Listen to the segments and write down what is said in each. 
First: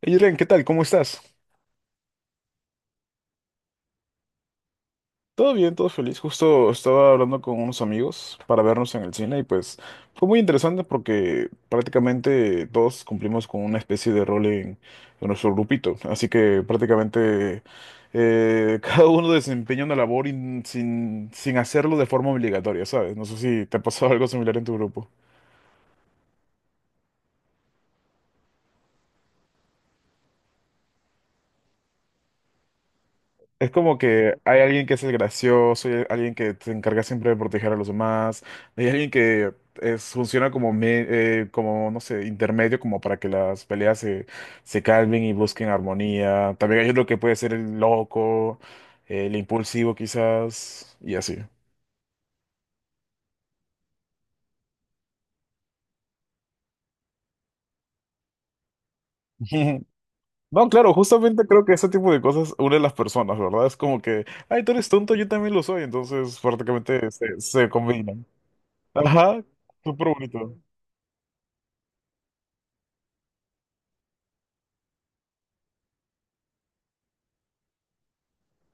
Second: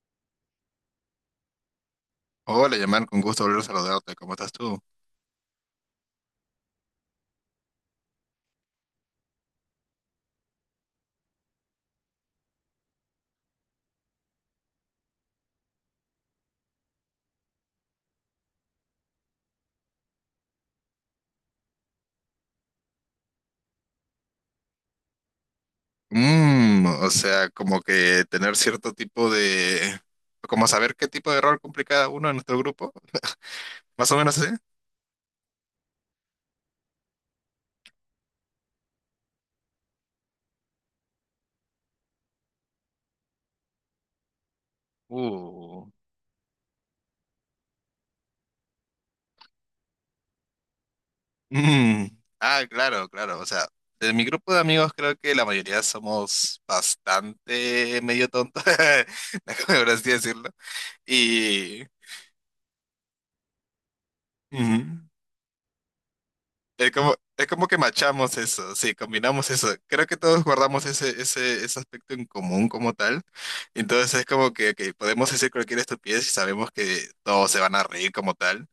Hey, Irene, ¿qué tal? ¿Cómo estás? Hola, llamar con gusto volver a saludarte. ¿Cómo estás tú? Todo bien, todo feliz. Justo estaba hablando con unos amigos para vernos en el cine y pues fue muy interesante porque prácticamente todos cumplimos con una especie de rol en nuestro grupito. Así que prácticamente cada uno desempeña una labor sin hacerlo de forma obligatoria, ¿sabes? No sé si te ha pasado algo similar en tu grupo. O sea, como que tener cierto tipo de... Como saber qué tipo de rol cumple cada uno en nuestro grupo. Es como Más o que menos así. hay alguien que es el gracioso, hay alguien que se encarga siempre de proteger a los demás, hay alguien que es, funciona como, como, no sé, intermedio, como para que las peleas se calmen y busquen Uh, armonía. También hay lo que puede ser el loco, el impulsivo quizás, y así. Mm, claro, claro. O sea, de mi grupo de amigos creo que la mayoría somos bastante medio tontos, como por así decirlo. No, claro, justamente creo que Y... ese tipo de cosas une a las personas, ¿verdad? Es como que, ay, tú eres Ujú. tonto, yo también lo soy, entonces prácticamente Es como se que combinan. machamos eso, sí, Ajá, combinamos eso. Creo súper que todos bonito. guardamos ese aspecto en común como tal. Entonces es como que podemos decir cualquier estupidez y sabemos que todos se van a reír como tal.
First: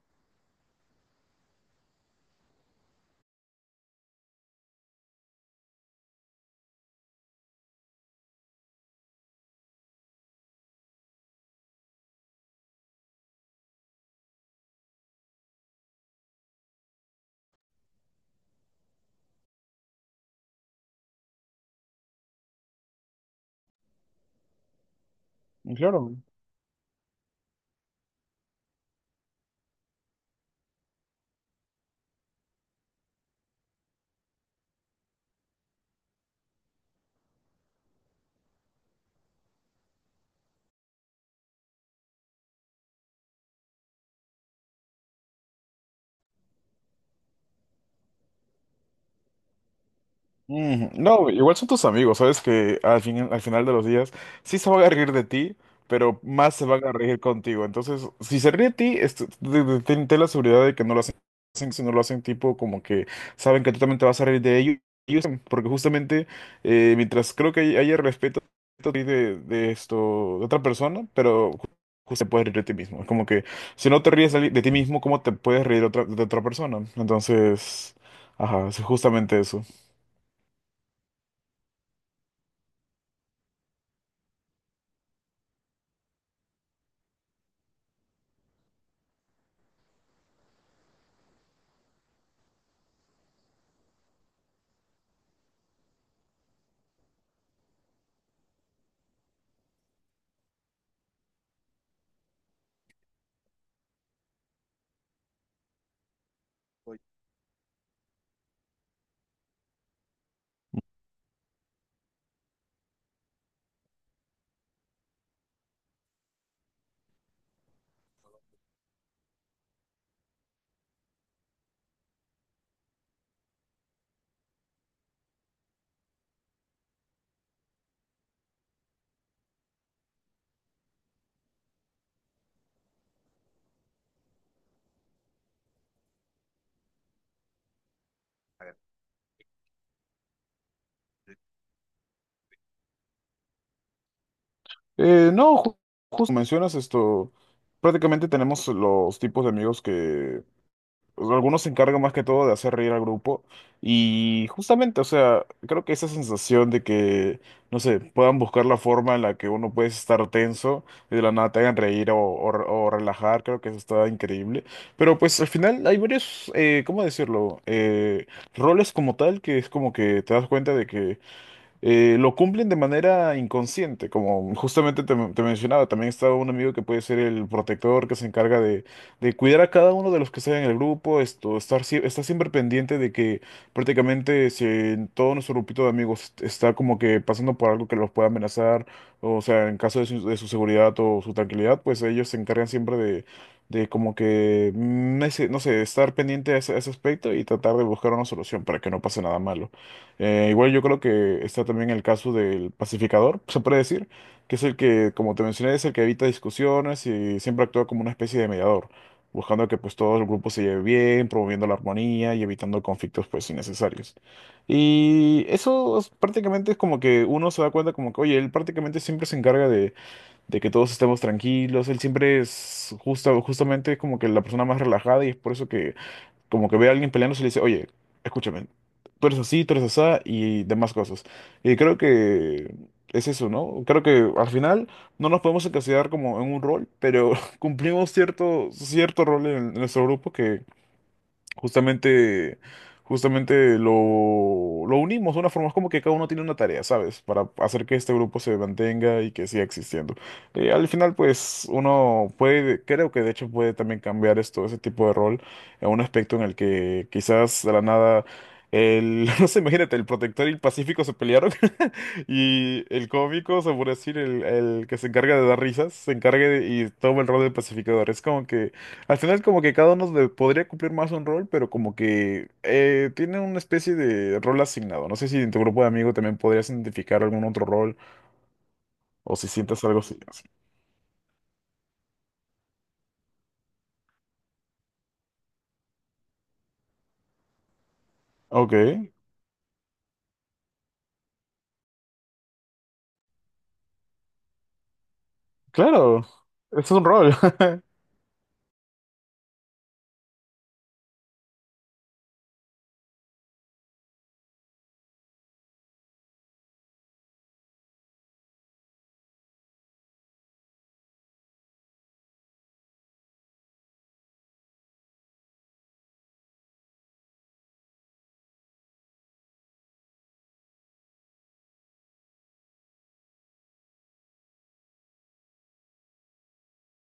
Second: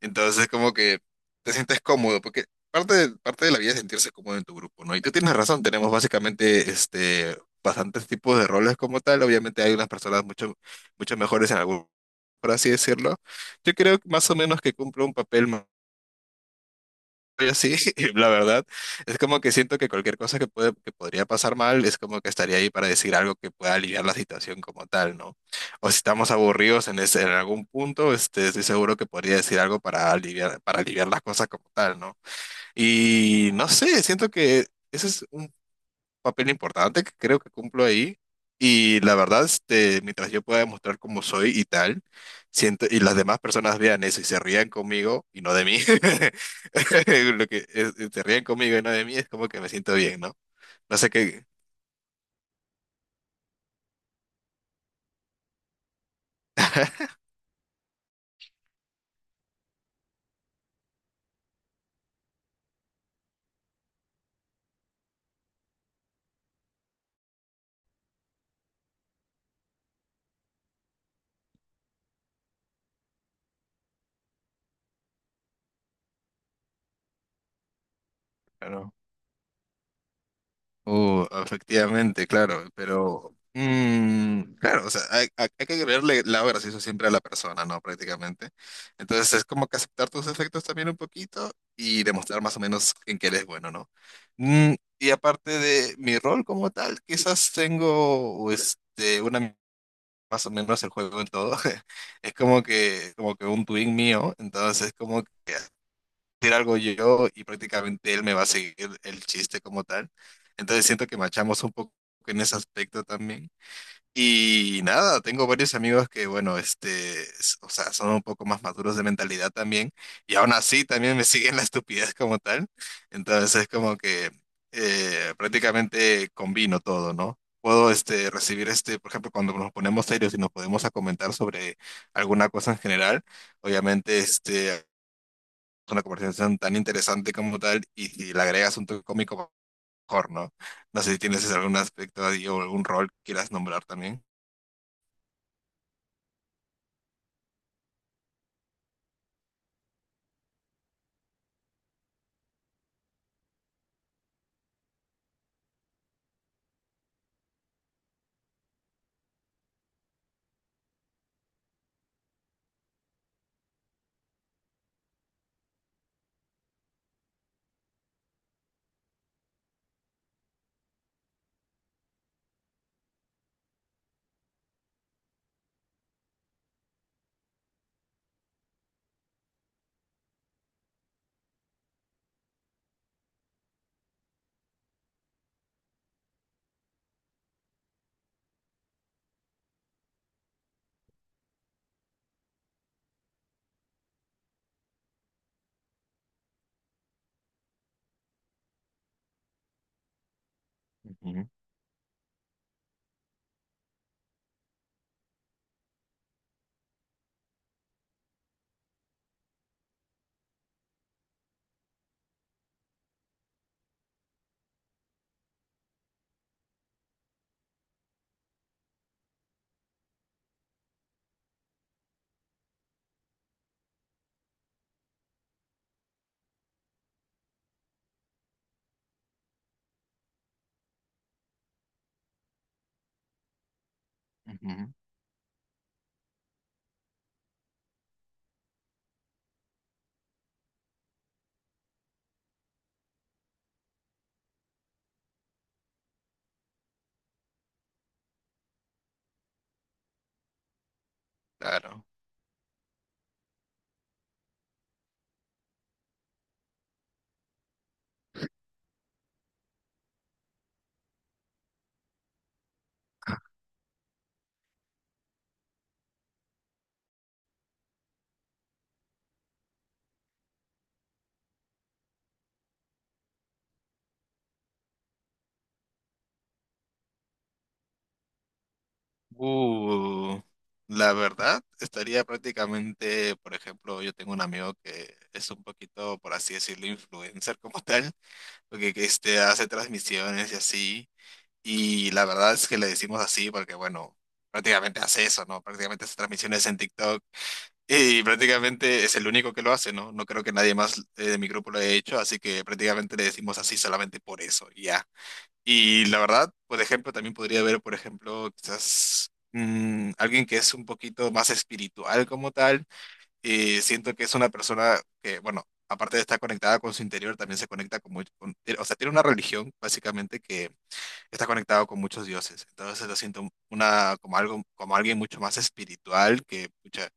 Entonces es como que te sientes cómodo, porque parte de la vida es sentirse cómodo en tu grupo, ¿no? Y tú tienes razón, tenemos básicamente este, bastantes tipos de roles como tal. Obviamente hay unas personas mucho mejores en algún, por así decirlo. Yo creo que más o menos que cumple un papel. Yo sí, la verdad, es como que siento que cualquier cosa que que podría pasar mal, es como que estaría ahí para decir algo que pueda aliviar la situación como tal, ¿no? O si Claro. estamos aburridos en en algún punto, este, estoy seguro que podría decir algo para para aliviar las cosas como tal, ¿no? Y no sé, siento que eso es papel importante que creo que cumplo ahí. Y la verdad, este, mientras yo pueda demostrar cómo soy y tal, siento, y las demás personas vean eso y se rían conmigo y no de mí, lo que es- se rían conmigo y no de mí es como que me siento bien, ¿no? Mm, No sé no, qué. igual son tus amigos, sabes que al fin, al final de los días sí se van a reír de ti, pero más se van a reír contigo. Entonces, si se ríe de ti, ten la seguridad de que no lo hacen, si no lo hacen tipo como que saben que tú también te vas a reír de ellos, porque justamente mientras creo que haya respeto de esto, de otra persona, pero justo te puedes reír de ti mismo. Es como que si no te ríes de ti mismo, ¿cómo te puedes reír de otra persona? Entonces, ajá, es Claro. justamente eso. Efectivamente, claro, pero claro, o sea, hay- hay que creerle lado gracioso siempre a la persona, ¿no? Prácticamente. Entonces es como que aceptar tus defectos también un poquito y demostrar más o menos en qué eres bueno, ¿no? Mm, y aparte de mi rol como tal, quizás tengo este, una más o menos el juego en todo. Es como como que un twin mío, entonces como decir algo yo y prácticamente él me va a seguir el chiste como tal. Entonces siento que machamos un poco en ese aspecto también. Y nada, tengo varios amigos que, bueno, este, s- o sea, son un poco más maduros de mentalidad también, y aún así también me siguen la estupidez como tal. Entonces es como que prácticamente combino todo, ¿no? Puedo este, recibir, este, por ejemplo, cuando nos ponemos serios y nos podemos a comentar sobre alguna cosa en general, obviamente este, una conversación tan interesante como tal y si le agregas un toque cómico, mejor, ¿no? No sé si tienes algún aspecto ahí o algún rol que quieras nombrar también. No, justo como mencionas esto, prácticamente tenemos los tipos de amigos que o sea, algunos se encargan más que todo de hacer reír al grupo y justamente, o sea, creo que esa sensación de que, no sé, puedan buscar la forma en la que uno puede estar tenso y de la nada te hagan reír o o relajar, creo que eso está increíble. Pero pues al final hay varios, ¿cómo decirlo? Roles como tal que es como que te das cuenta de que lo cumplen de manera inconsciente, como justamente te mencionaba, también está un amigo que puede ser el protector que se encarga de cuidar a cada uno de los que están en el grupo, esto, está siempre pendiente de que prácticamente si en todo nuestro grupito de amigos está como que pasando por algo que los pueda amenazar, o sea, en caso de de su seguridad o su tranquilidad, pues ellos se encargan siempre de como que, no sé, estar pendiente a a ese aspecto y tratar de buscar una solución para que no pase nada malo. Igual yo creo que Ujú, está también el caso del pacificador, se puede decir, que es el que, como te mencioné, es el que evita discusiones y siempre actúa como una especie de mediador, buscando que pues todo el grupo se lleve bien, promoviendo la armonía y evitando conflictos pues innecesarios. Prácticamente es como que uno se da cuenta como que, oye, él prácticamente siempre se encarga de que todos estemos tranquilos, él siempre es justamente es como que la persona más relajada y es por eso que como que ve a alguien peleándose y le dice, oye, escúchame, tú eres así, tú eres asá y demás cosas. Y creo que es eso, ¿no? Creo que al final ujú. no nos podemos encasillar como en un rol, pero cumplimos cierto rol en nuestro grupo. Justamente, justamente lo, lo unimos de una forma, es como que cada uno tiene una tarea, ¿sabes? Para hacer que este grupo se mantenga y que siga existiendo. Y al final, pues, Claro. uno puede, creo que de hecho puede también cambiar esto, ese tipo de rol, a un aspecto en el que quizás de la nada, no sé, imagínate, el protector y el pacífico se pelearon y el cómico, se puede decir, el que se encarga de dar risas, y toma el rol del pacificador. Es como que al final como que podría cumplir más un rol, pero como que tiene una especie de rol asignado. No sé si en tu grupo de amigos también podrías identificar algún otro rol o si sientes algo Uh, así. la verdad, estaría prácticamente, por ejemplo, yo tengo un amigo que es un poquito, por así decirlo, influencer como tal, Ok, porque que este, hace transmisiones y así, y la verdad es que le decimos así porque, bueno, prácticamente hace eso, ¿no? Prácticamente hace claro, transmisiones en es un TikTok. rol. Y prácticamente es el único que lo hace, ¿no? No creo que nadie más de mi grupo lo haya hecho, así que prácticamente le decimos así solamente por eso, y ya. Y la verdad, por ejemplo, también podría haber, por ejemplo, quizás alguien que es un poquito más espiritual como tal. Y siento que es una persona que, bueno, aparte de estar conectada con su interior, también se conecta con, muy- con- o sea, tiene una religión básicamente que está conectado con muchos dioses. Entonces lo siento una, como algo, como alguien mucho más espiritual que, pucha,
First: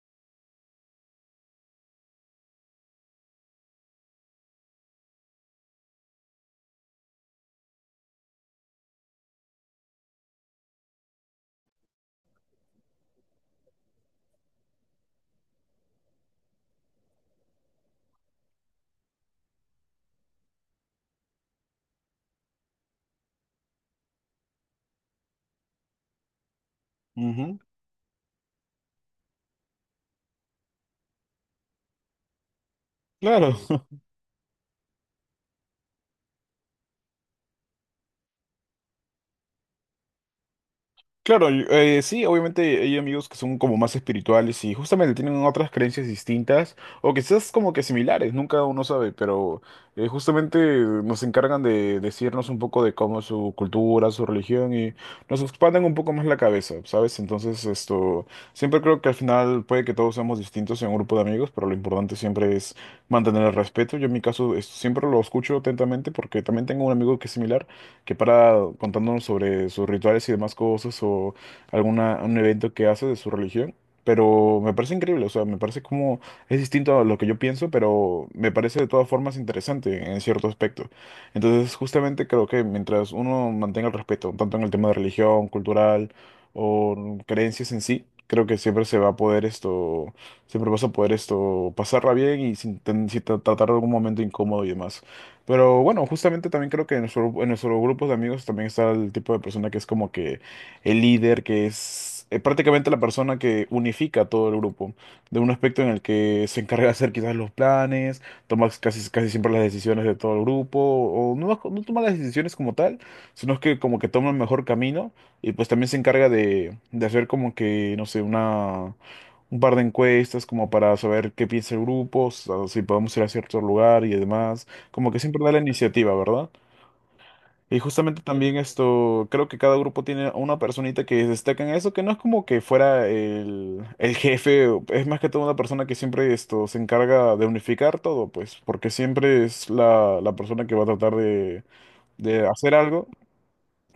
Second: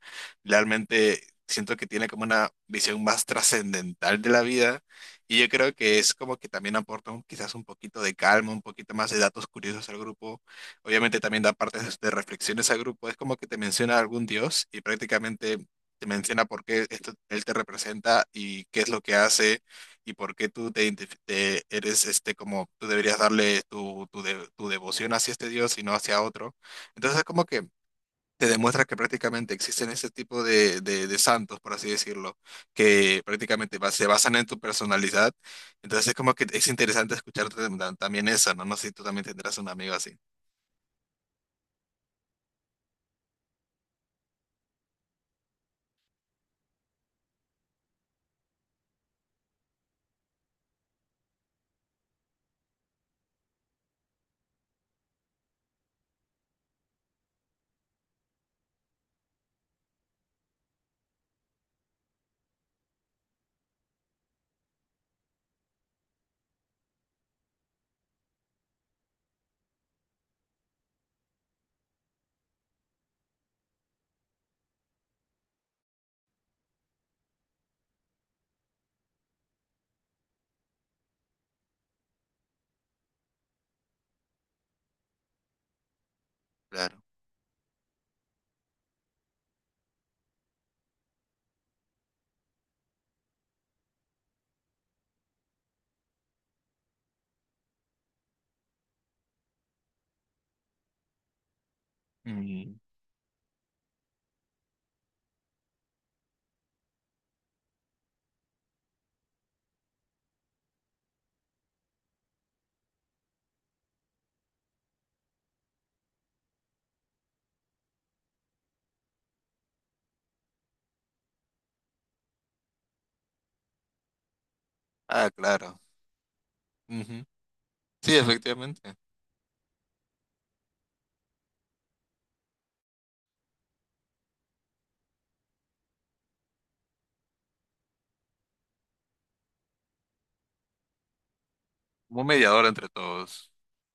realmente siento que tiene como una visión más trascendental de la vida. Y yo creo que es como que también aporta un- quizás un poquito de calma, un poquito más de datos curiosos al grupo. Obviamente también da partes de reflexiones al grupo. Es como que te menciona algún dios y prácticamente te menciona por qué esto- él te representa y qué es lo que hace y por qué tú te, identif- te- eres este como tú deberías darle de- tu devoción hacia este Dios y no hacia otro. Entonces es como Ujú. que te demuestra que prácticamente existen ese tipo de santos, por así decirlo, que prácticamente Claro. va- se basan en tu personalidad. Entonces es como que es interesante escucharte tam- tam- también eso, ¿no? No sé si tú también tendrás un amigo así. Claro, sí, obviamente hay amigos que son como más espirituales y justamente tienen otras creencias distintas o quizás como que similares, nunca uno sabe, pero justamente nos encargan de decirnos un poco de cómo es su cultura, su religión y nos expanden un poco más la cabeza, ¿sabes? Entonces esto, siempre creo que al final puede que todos seamos distintos en un grupo de amigos, pero lo importante siempre es mantener el respeto. Yo en mi caso siempre lo escucho atentamente porque también tengo un amigo que es similar que para contándonos sobre sus rituales y demás cosas o alguna, un evento que hace de su religión. Pero me parece increíble, o sea, me parece como es distinto a lo que yo pienso, pero me parece de todas formas interesante en cierto aspecto. Entonces, justamente creo que mientras uno mantenga el respeto, tanto en el tema de religión, cultural Claro. o creencias en sí, creo que siempre se va a poder esto, siempre vas a poder esto pasarla bien y sin, ten- sin tra- tratar de algún momento incómodo y demás. Pero bueno, justamente también creo que en en nuestro grupo de amigos también está el tipo de persona que es como que el líder, que es Mm. prácticamente la persona que unifica a todo el grupo, de un aspecto en el que se encarga de hacer quizás los planes, toma casi siempre las decisiones de todo el grupo, o no, no toma las decisiones como tal, sino que como que toma el mejor camino y pues también se encarga de hacer como que, no sé, una... Un par de encuestas como para saber qué piensa el grupo, o si podemos ir a cierto lugar y demás. Como que Ah, siempre da la claro. iniciativa, ¿verdad? Ujú. Y Sí, justamente también efectivamente. esto, creo que cada grupo tiene a una personita que destaca en eso, que no es como que fuera el jefe, o- es más que todo una persona que siempre esto se encarga de unificar todo, pues, porque siempre es la persona que va a tratar Como un de mediador hacer entre algo. todos.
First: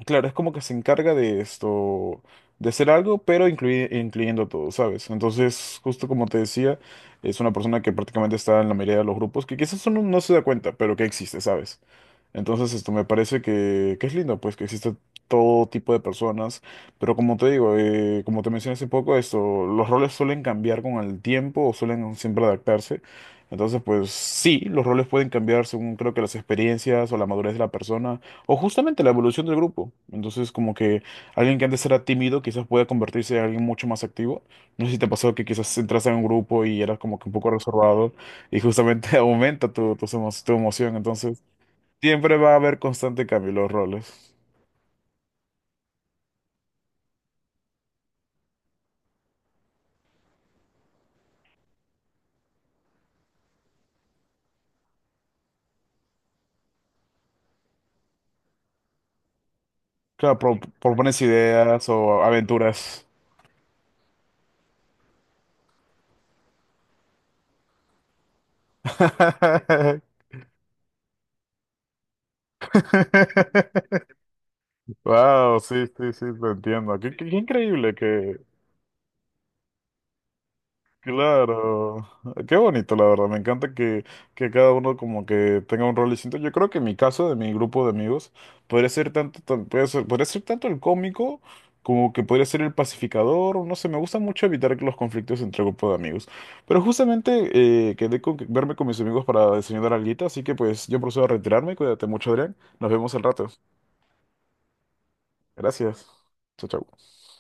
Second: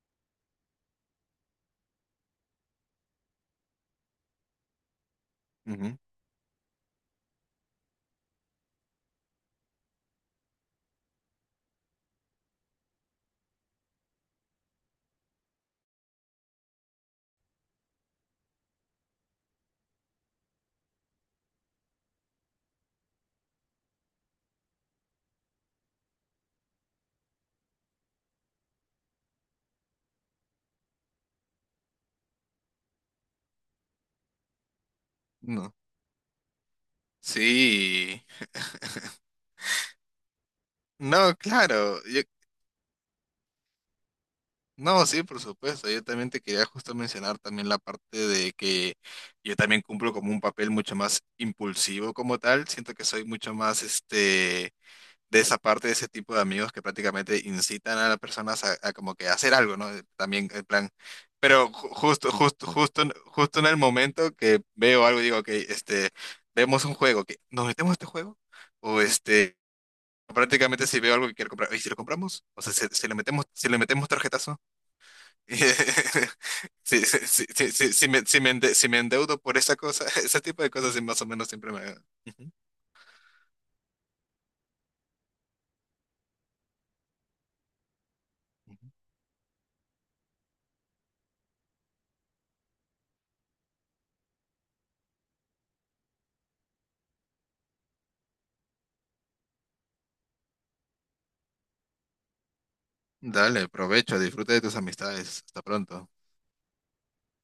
Claro, es como que se encarga de esto, de hacer algo, pero incluyendo todo, ¿sabes? Entonces, Ujú. justo como te decía, es una persona que prácticamente está en la mayoría de los grupos, que quizás uno no se da cuenta, pero que existe, ¿sabes? Entonces, esto me parece que es lindo, pues, que existe todo tipo de personas, pero como te digo, como te mencioné hace poco, esto, los roles suelen cambiar con el tiempo o suelen siempre adaptarse. Entonces, pues sí, los roles pueden cambiar según creo que las experiencias o la madurez de la persona o justamente la evolución del grupo. Entonces, como que alguien que antes era tímido quizás pueda convertirse en alguien mucho más activo. No sé si te pasó que No. quizás entras en un grupo y eras como que un poco reservado Sí. y justamente aumenta tu emoción. No, Entonces, claro. Yo, siempre va a haber constante cambio en los roles. no, sí, por supuesto. Yo también te quería justo mencionar también la parte de que yo también cumplo como un papel mucho más impulsivo como tal. Siento que soy mucho más este de esa parte de ese tipo de amigos que prácticamente incitan a las personas a como que hacer algo, ¿no? Claro, También en plan, propones pero ju- ideas o justo, aventuras. en- justo en el momento que veo algo digo, que este, vemos un juego, que nos metemos a este juego o este. Prácticamente si veo algo que quiero comprar, ¿y si lo compramos? O sea, si, si le metemos tarjetazo. Wow, sí, sí, sí, te entiendo. Sí, sí, Qué sí, sí, sí, increíble sí que, me ende- sí me endeudo por esa cosa, ese tipo de cosas sí, más o menos siempre me... claro, Ujú, qué bonito la verdad, me encanta que cada uno como que tenga un rol distinto. Yo creo que en mi caso, de mi grupo de amigos, ujú. podría ser puede ser, podría ser tanto el cómico como que podría ser el pacificador, o no sé, me gusta mucho evitar los conflictos entre grupo de amigos. Pero justamente quedé con verme con mis amigos para diseñar algo, así que pues yo procedo a retirarme, cuídate mucho, Adrián, nos vemos al rato. Dale, provecho, disfruta de tus amistades. Hasta Gracias. pronto. Chao, chao.